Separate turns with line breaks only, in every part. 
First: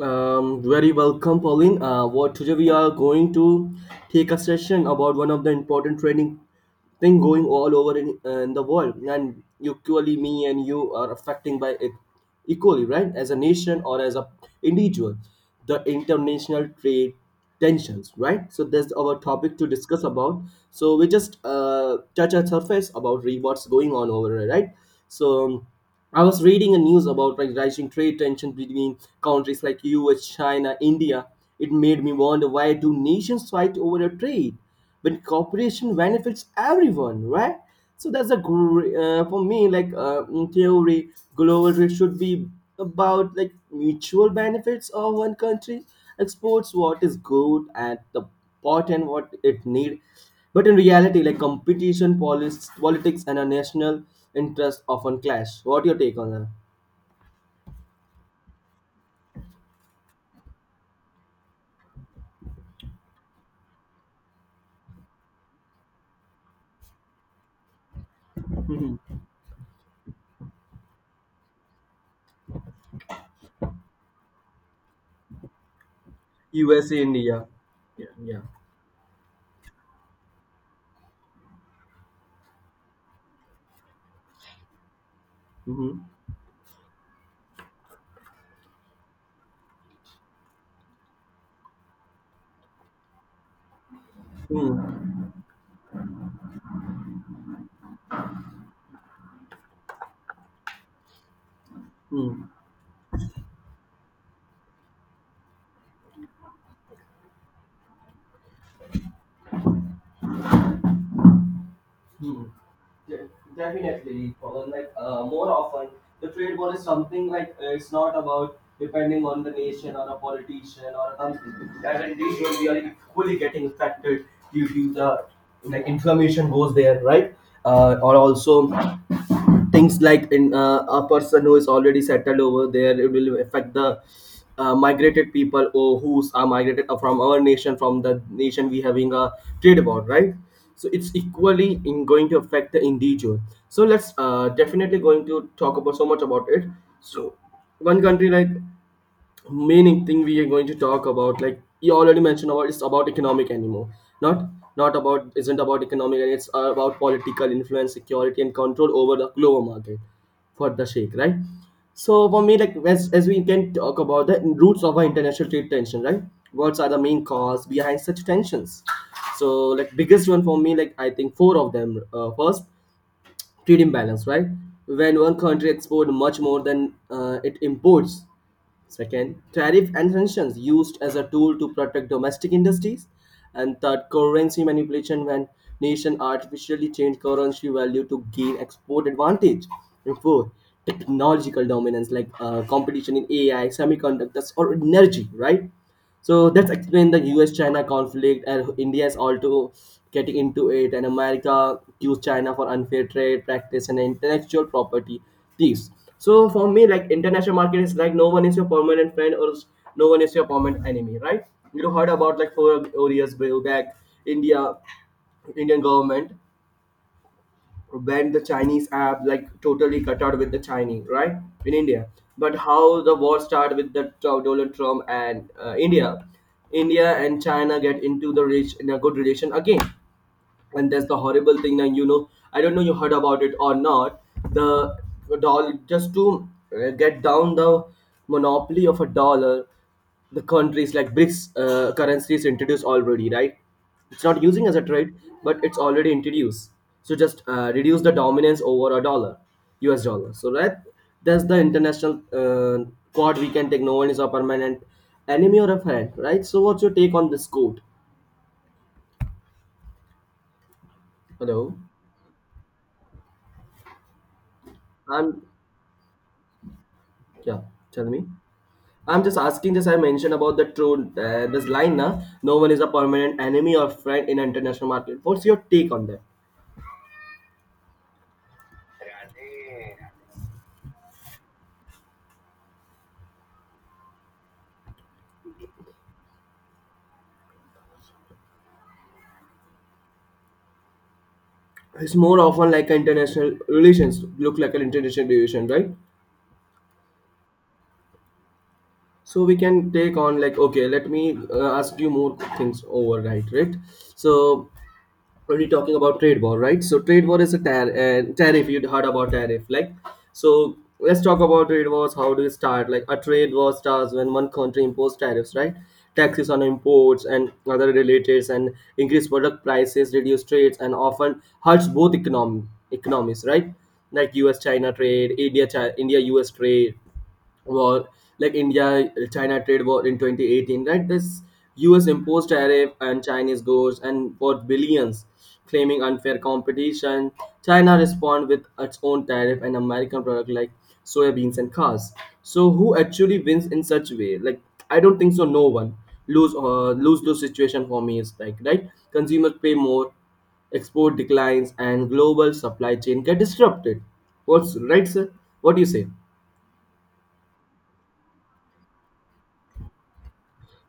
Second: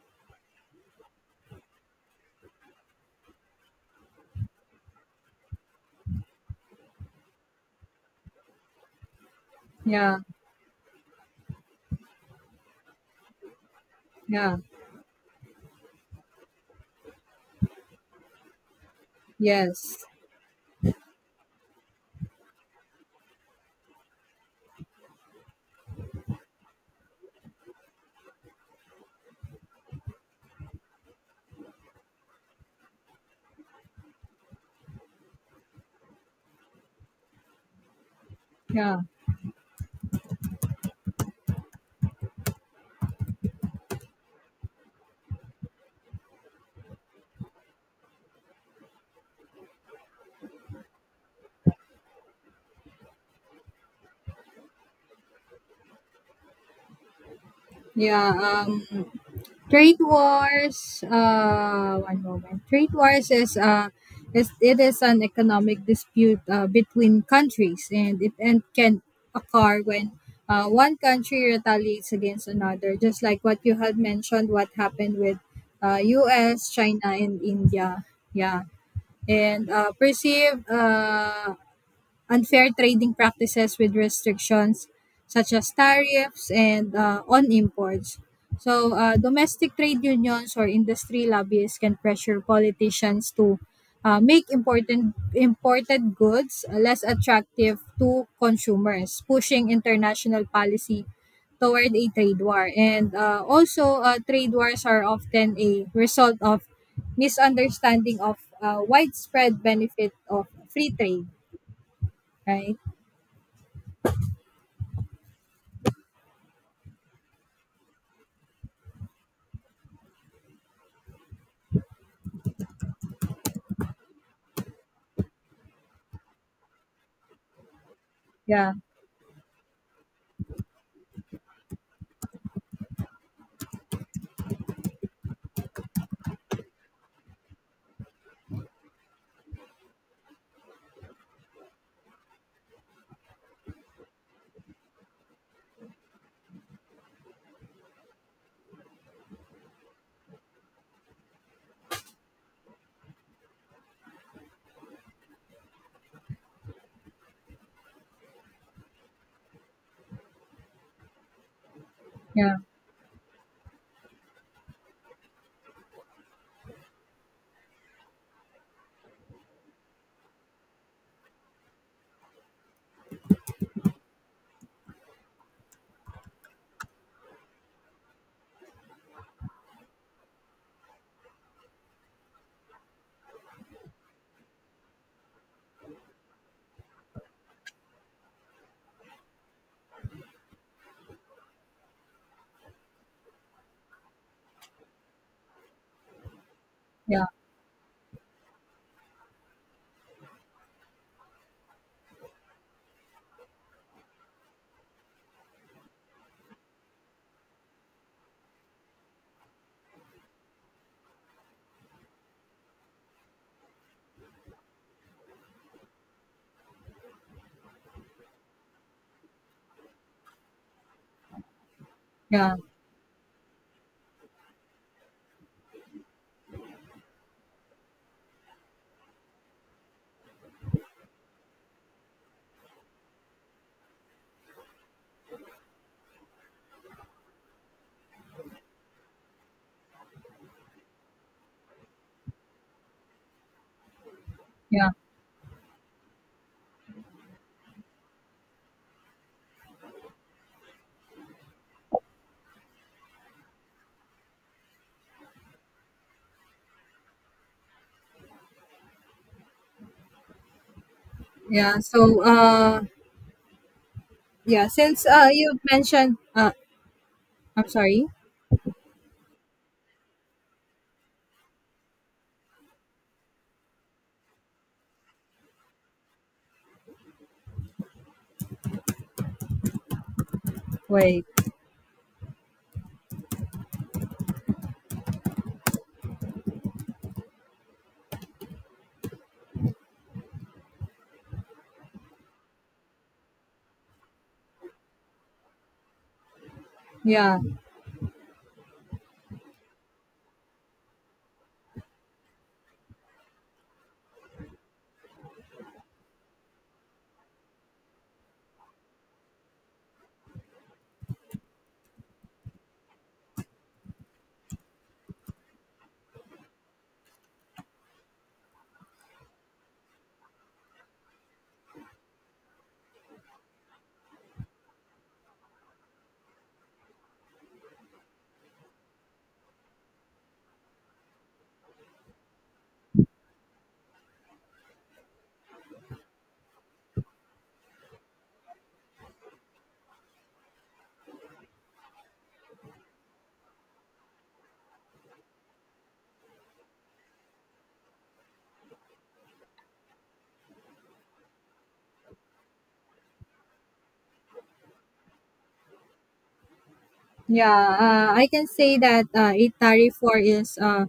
Very welcome, Pauline. What today we are going to take a session about one of the important training thing going all over in the world, and equally
Yeah,
me and you are affecting by it equally, right? As a nation or as a
yeah,
individual, the international trade tensions, right? So that's our topic to discuss
yes,
about. So we just touch a surface about what's going on over here, right? So I was reading a news about, like, rising trade tension between countries like US, China, India. It made me wonder, why do nations fight over a trade but cooperation benefits everyone, right? So that's a
yeah,
for me, like, in theory, global trade should be about, like, mutual benefits of one country. Exports what is good and the pot and what it need, but in reality, like, competition, politics and our national interest often clash. What your take on that?
yeah. Trade wars. One moment. Trade wars is an economic dispute between countries, and can
Mhm.
occur when one country retaliates against another, just like what you had mentioned, what happened with U.S.,
USA,
China,
India.
and India.
Yeah, yeah.
Yeah, and perceived unfair trading practices with restrictions such as
Hmm.
tariffs and on imports. So, domestic trade unions or industry lobbyists can pressure politicians to make important
Hmm.
imported goods less attractive to consumers, pushing international policy toward a trade war. And also, trade wars are often a result of misunderstanding of widespread benefit of free trade,
Hmm.
right?
De- Definitely, Pawan. Like, more often, the trade war is something like, it's not about depending on the nation or a politician or a company. As an individual, we are equally getting affected due to the, like, inflammation goes there, right? Or also
Yeah,
things like in, a person who is already settled over there, it will affect the, migrated people or who are migrated from our nation, from the nation we having a trade war, right? So it's equally in going to affect the individual. So let's, definitely going to talk about so much about it. So one country like, main thing we are going to talk about, like you already mentioned about, it's about economic anymore, not, not about, isn't about economic, and it's about political influence, security and control over the global market for the shake, right? So for
yeah,
me, like, as we can talk about the roots of our international trade tension, right? What are the main cause behind such tensions? So, like, biggest one for me, like, I think four of them. Uh, first, trade imbalance, right? When one country exports much more than it imports. Second, tariff and sanctions used as a tool to protect domestic industries. And third, currency manipulation, when nation artificially change currency value to gain export advantage. And fourth, technological dominance, like, competition in AI, semiconductors, or energy, right? So that's explained the
yeah,
US-China conflict, and India is also getting into it, and America accused China for unfair trade practice and intellectual property thieves. So for me, like, international market is like, no one is your permanent friend or no one is your permanent enemy, right? You heard about, like, four years back, India, Indian government, when the Chinese app, like, totally cut out with the Chinese, right? In India.
yeah,
But how the war started with the Donald Trump and India. India and China get into the rich in a good relation again, and that's the horrible thing. And you know, I don't know, you heard about it or not, the dollar, just to get down the monopoly of a dollar, the countries like BRICS currencies introduced already, right? It's not using as a
yeah,
trade, but it's already introduced. So just reduce the dominance over a dollar, US dollar, so, right? That's the international quad we can take. No one is a permanent enemy or a friend, right? So what's your take on this quote? Hello?
yeah. Yeah, since uh,
I'm,
you mentioned, uh,
yeah,
I'm
tell
sorry,
me. I'm just asking this. I mentioned about the true this line now. No one is a permanent enemy or friend in international market. What's your take on that?
wait,
It's more often like international relations look like an international relation, right?
yeah,
So we can take on like, okay. Let me ask you more things over, right? Right. So, only talking about trade war, right? So trade war is a tariff. You'd heard about tariff, like, so. Let's talk about trade wars. How do you start? Like, a trade war starts when one country imposes tariffs, right? Taxes on imports and other relatives, and increase product prices, reduce trades, and often hurts both economy economies, right? Like U.S.-China trade, India-India-U.S. China, India U S trade, war, like India China trade war in 2018, right? This US imposed tariff on Chinese goods and for billions, claiming unfair competition. China respond with its own tariff and American product like soybeans and cars. So who actually wins in such way? Like, I don't think so. No one lose, lose lose situation for me is like, right. Consumers pay more, export declines, and global supply chain get disrupted. What's right, sir? What do you say?
yeah, I can say that a tariff war is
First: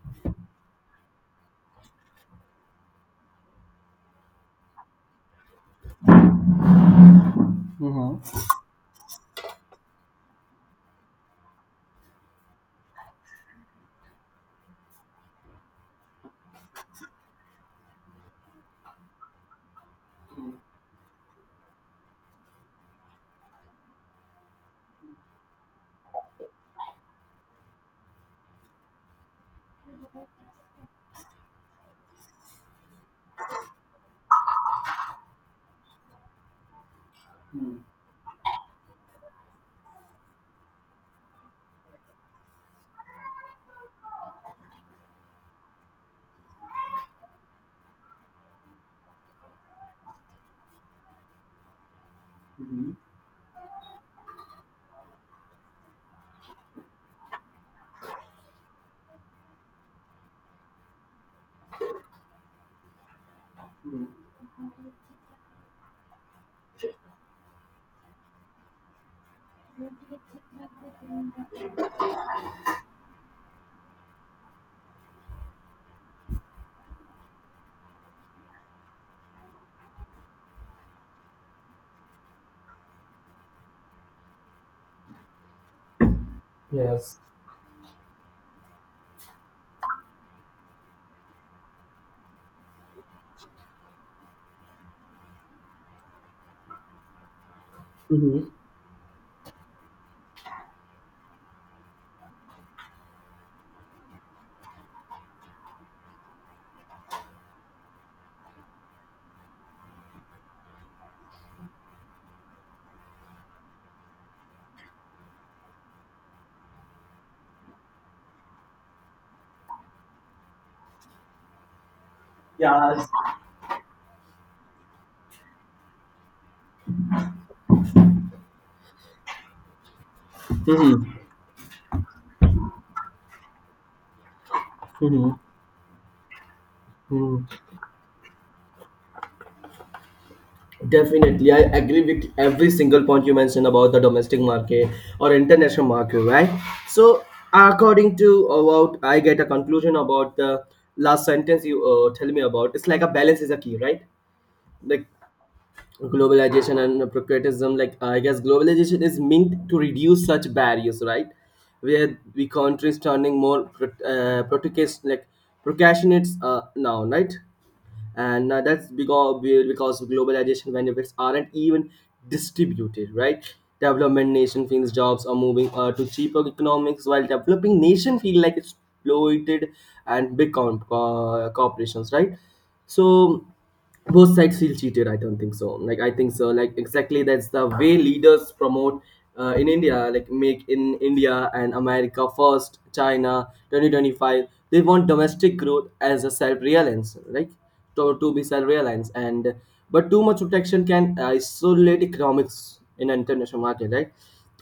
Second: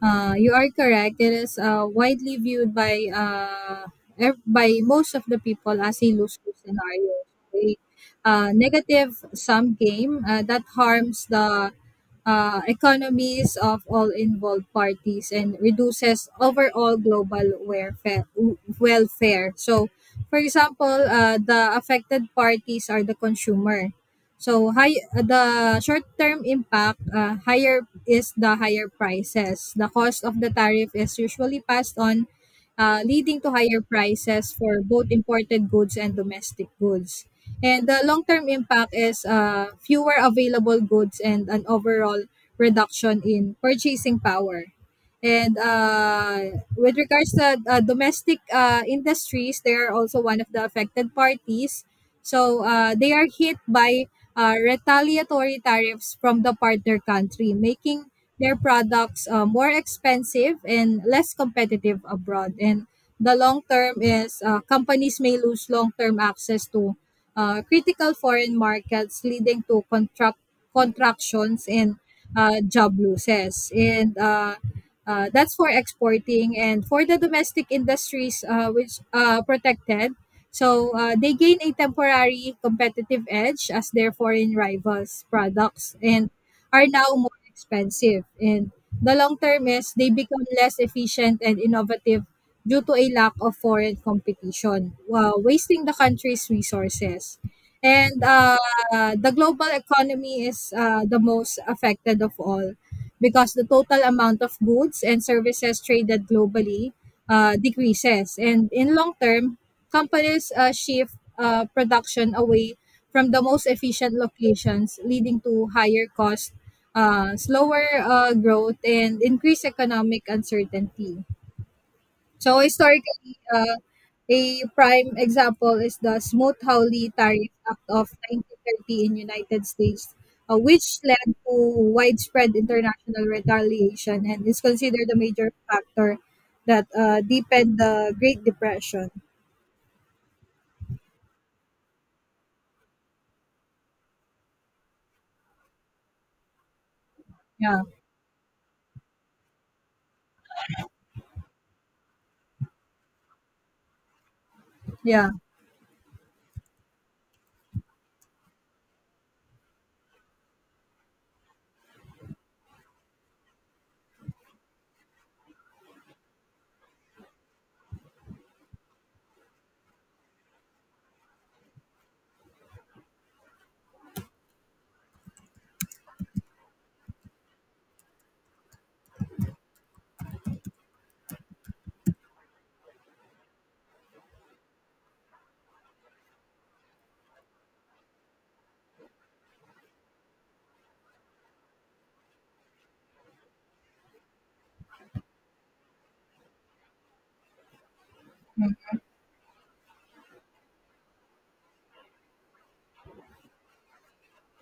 You are correct. It is widely viewed by by most of the people as a lose-lose scenario, a negative-sum game that harms the economies of all involved parties and reduces overall global welfare. So, for example, the affected parties are the consumer. Higher is the higher prices. The cost of the tariff is usually passed on, leading to higher prices for both imported goods and domestic goods. And the long-term impact is fewer available goods and an overall reduction in purchasing power. And with regards to domestic industries, they are also one of the affected parties. So they are hit by retaliatory tariffs from the partner country, making their products more expensive and less competitive abroad. And the long term is companies may lose long term access to critical foreign markets, leading to contractions and job losses. and that's for exporting. And for the domestic industries which protected. So they gain a temporary competitive edge as their foreign rivals' products and are now
Yes.
more expensive. And the long term is they become less efficient and innovative due to a lack of foreign competition, wasting the country's resources. And the global economy is the most affected of all because the total amount of goods and services traded globally decreases. And in long term, companies shift production away from the most efficient locations, leading to higher cost, slower growth, and increased economic uncertainty. So
Yeah.
historically, a prime example is the Smoot-Hawley Tariff Act of 1930 in United States, which
Mm-hmm.
led to widespread international retaliation and is considered a
Mm-hmm.
major factor that
Mm.
deepened the Great Depression.
Definitely, I agree with every single point you mentioned about the domestic market or international market, right? So,
Yeah,
according to about, I get a conclusion about the last sentence you tell me about. It's like a balance is a key, right? Like
yeah,
globalization and patriotism. Like, I guess globalization is meant to reduce such barriers, right? Where we countries turning more protectionist, like, procrastinates now, right? And that's because globalization benefits aren't even distributed, right? Development nation feels jobs are moving to cheaper economics, while developing nation feel like exploited and big corporations, right? So both sides feel cheated. I don't think so, like, I think so, like, exactly that's the way leaders promote, in India, like Make in India, and America First, China 2025. They want domestic growth as a self-reliance, right? To be self-reliance. And but too much protection can isolate economics in an international market, right?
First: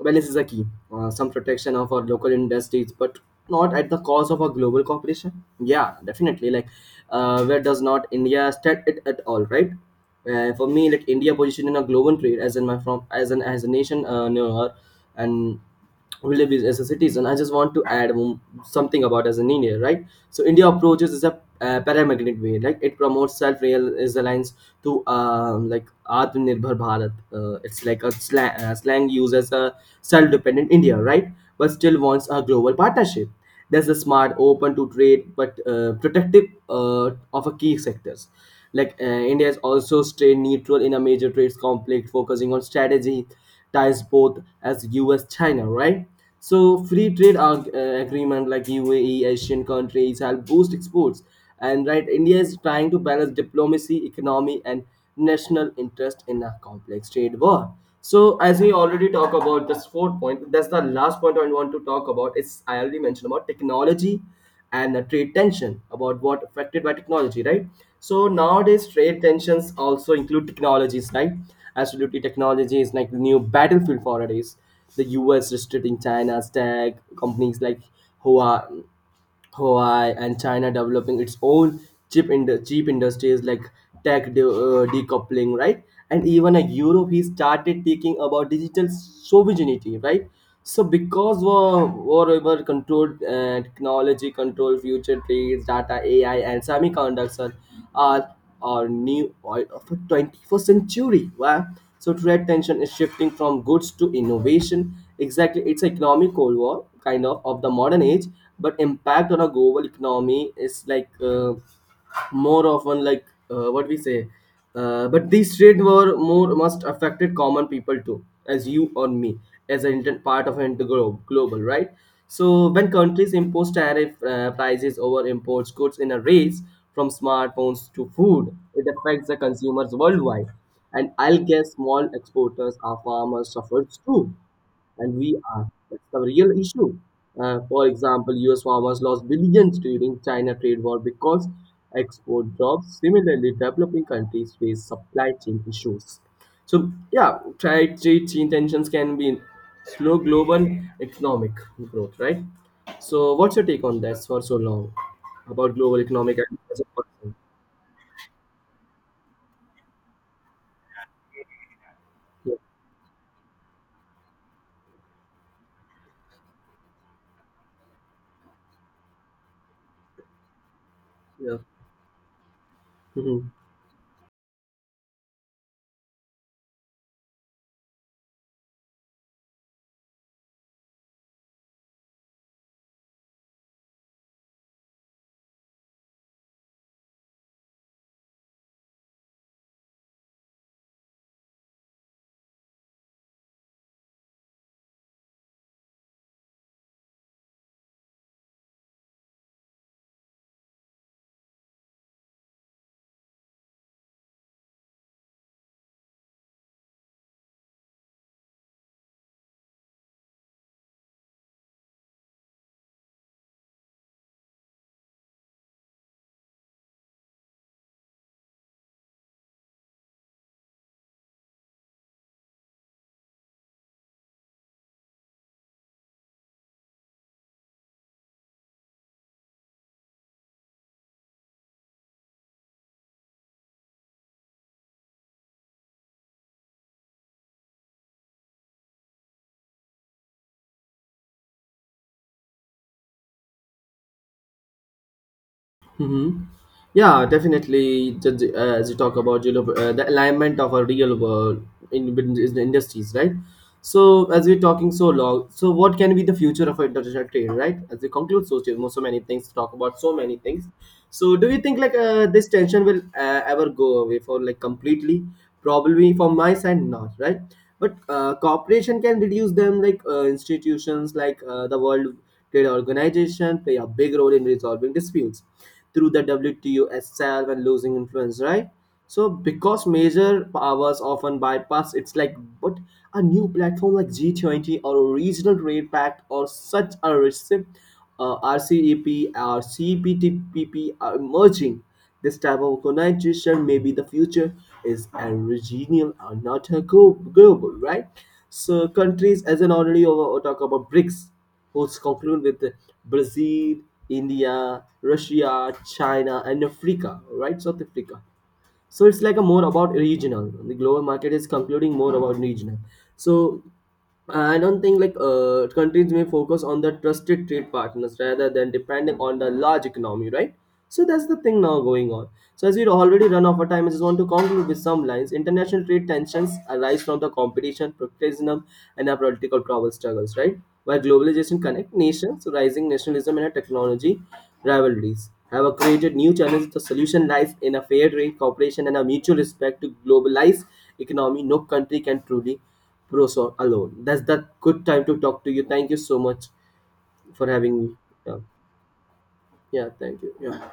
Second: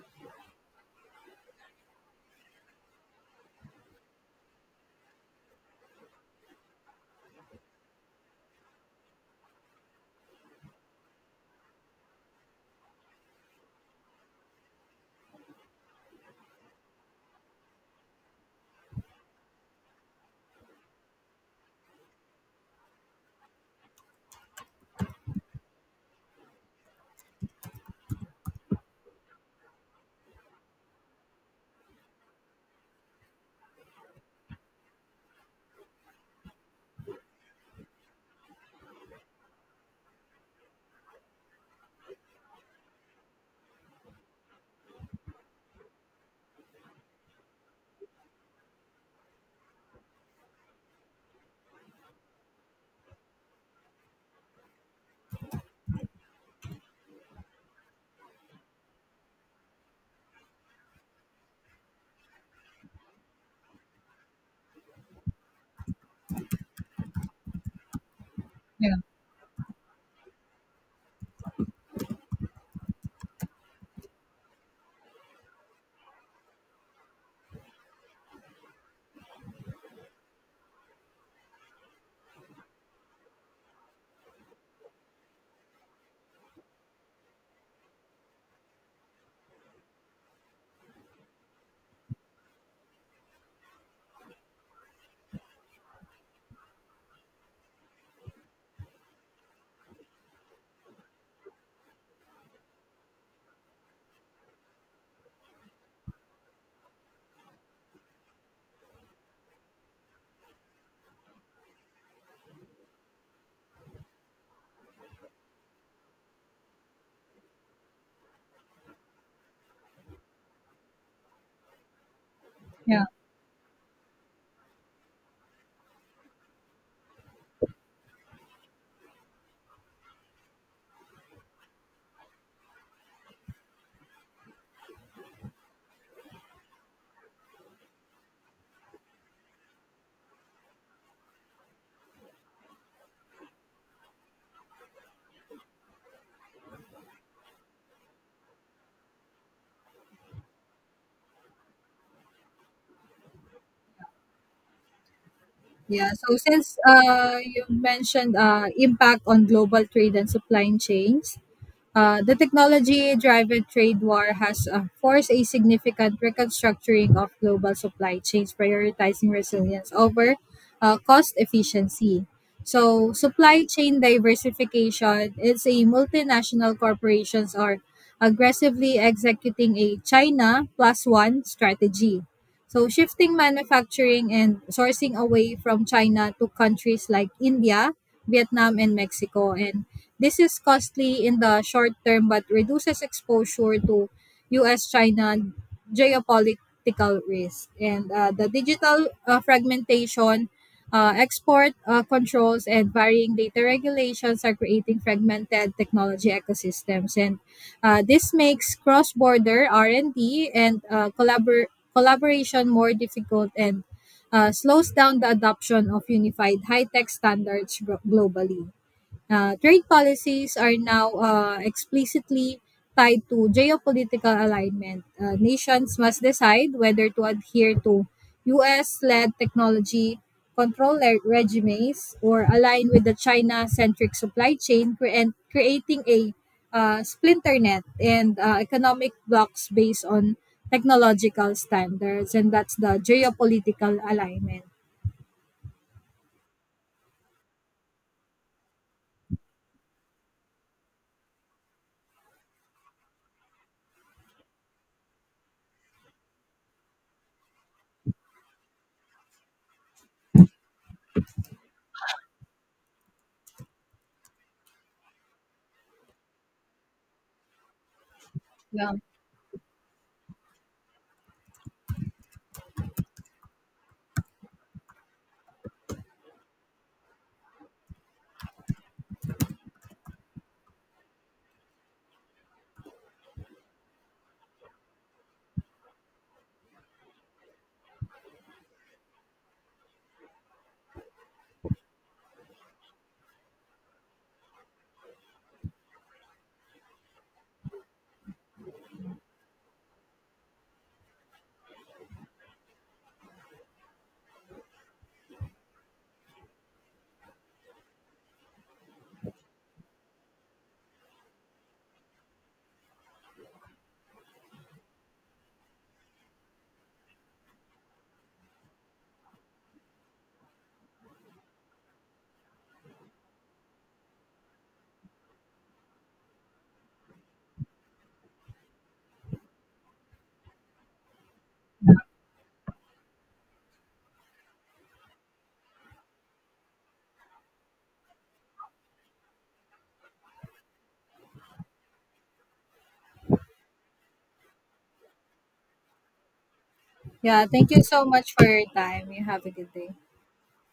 Balance is a key. Some protection of our local industries, but not at the cost of our global cooperation. Yeah, definitely. Like, where does not India stand it at all, right? For me, like, India position in a global trade as in my from as an as a nation knower, and we live as a citizen, I just want to add something about as an India, right? So India approaches is a parametric way, like it promotes self-reliance to like, atmanirbhar bharat. It's like a slang, slang used as a self-dependent India, right? But still wants a global partnership. There's a smart open to trade but protective uh, of a key sectors. Like, India is also stay neutral in a major trade conflict, focusing on strategy ties both as US China, right? So free trade agreement like UAE, Asian countries help boost exports, and, right, India is trying to balance diplomacy, economy, and national interest in a complex trade war. So as we already talk about this fourth point, that's the last point I want to talk about. It's, I already mentioned about technology and trade tension about what affected by technology, right? So nowadays
yeah,
trade tensions also include technologies, right? Absolutely, technology is like the new battlefield for nowadays. The US restricting China's tech companies like Hua, Hawaii, and China developing its own chip in cheap industries like decoupling, right? And even like Europe, he started thinking about digital sovereignty, right? So because war, whatever control and technology control future trades, data, AI, and semiconductor are our new oil of the 21st century. Wow. So trade tension is shifting from goods to innovation. Exactly, it's an economic cold war kind of the modern age, but impact on a global economy is like more often like, what we say. But these trade war more must affected common people too, as you or me, as an part of an interglobe global, right. So when
yeah.
countries impose tariff prices over imports goods in a race from smartphones to food, it affects the consumers worldwide, and I'll guess small exporters or farmers suffers too, and we are. That's the real issue. For example, US farmers lost billions during China trade war because export dropped. Similarly, developing countries face supply chain issues. So yeah, trade chain tensions can be slow global economic growth, right? So what's your take on that for so long about global
Yeah, so
economic and
since
as a person?
you mentioned impact on global trade and supply chains. The technology driven trade war has forced a significant reconstructuring of global supply chains, prioritizing resilience over cost
Yeah,
efficiency. So,
yeah.
supply chain diversification is a multinational corporations are aggressively executing a China plus one strategy. So, shifting manufacturing and sourcing away from China to countries like India, Vietnam, and Mexico, and this is costly in the short term but reduces exposure to US China geopolitical risk. And the digital fragmentation, export controls, and varying data regulations are creating fragmented technology ecosystems. And this makes cross-border R&D and D and uh, collabor- collaboration more difficult and slows down the adoption of unified high-tech standards globally. Trade policies are now explicitly tied to geopolitical alignment. Nations must decide whether to adhere to US led technology control regimes or align with the China centric supply chain, creating a splinter net and economic blocks based on technological standards. And that's the geopolitical alignment.
Mm-hmm. Yeah, definitely. As you talk about, you know, the alignment of a real world in the industries, right? So, as we're talking so long, so what can be the future of international trade, right? As we conclude so, so many things, to talk about so many things. So, do you think like this tension will ever go away for like completely? Probably from my side, not, right? But
Yeah.
cooperation can reduce them, like, institutions like the World Trade organizations play a big role in resolving disputes through the WTO itself and losing influence, right? So because major powers often bypass, it's like, but a new platform like G20 or a regional trade pact or such a RCEP or CPTPP are emerging. This type of organization may be the future is a regional or not a global, right? So countries as an already over talk about BRICS hosts conclude with Brazil, India, Russia, China, and Africa, right? South Africa. So it's like a more about regional. The global market is concluding more about regional. So I don't think like countries may focus on the trusted trade partners rather than depending on the large economy, right? So that's the thing now going on. So as we already run out of time, I just want to conclude with some lines. International trade tensions arise from the competition, protectionism, and our political power struggles, right? While globalization connect nations, rising nationalism and a technology rivalries have created new challenges. The solution lies in a fair trade, cooperation, and a mutual respect to globalized economy. No country can truly prosper alone. That's the good time to talk to you. Thank you so much
Yeah,
for
thank you
having me.
so much
Yeah,
for your time. You have a good
yeah,
day.
thank you. Yeah.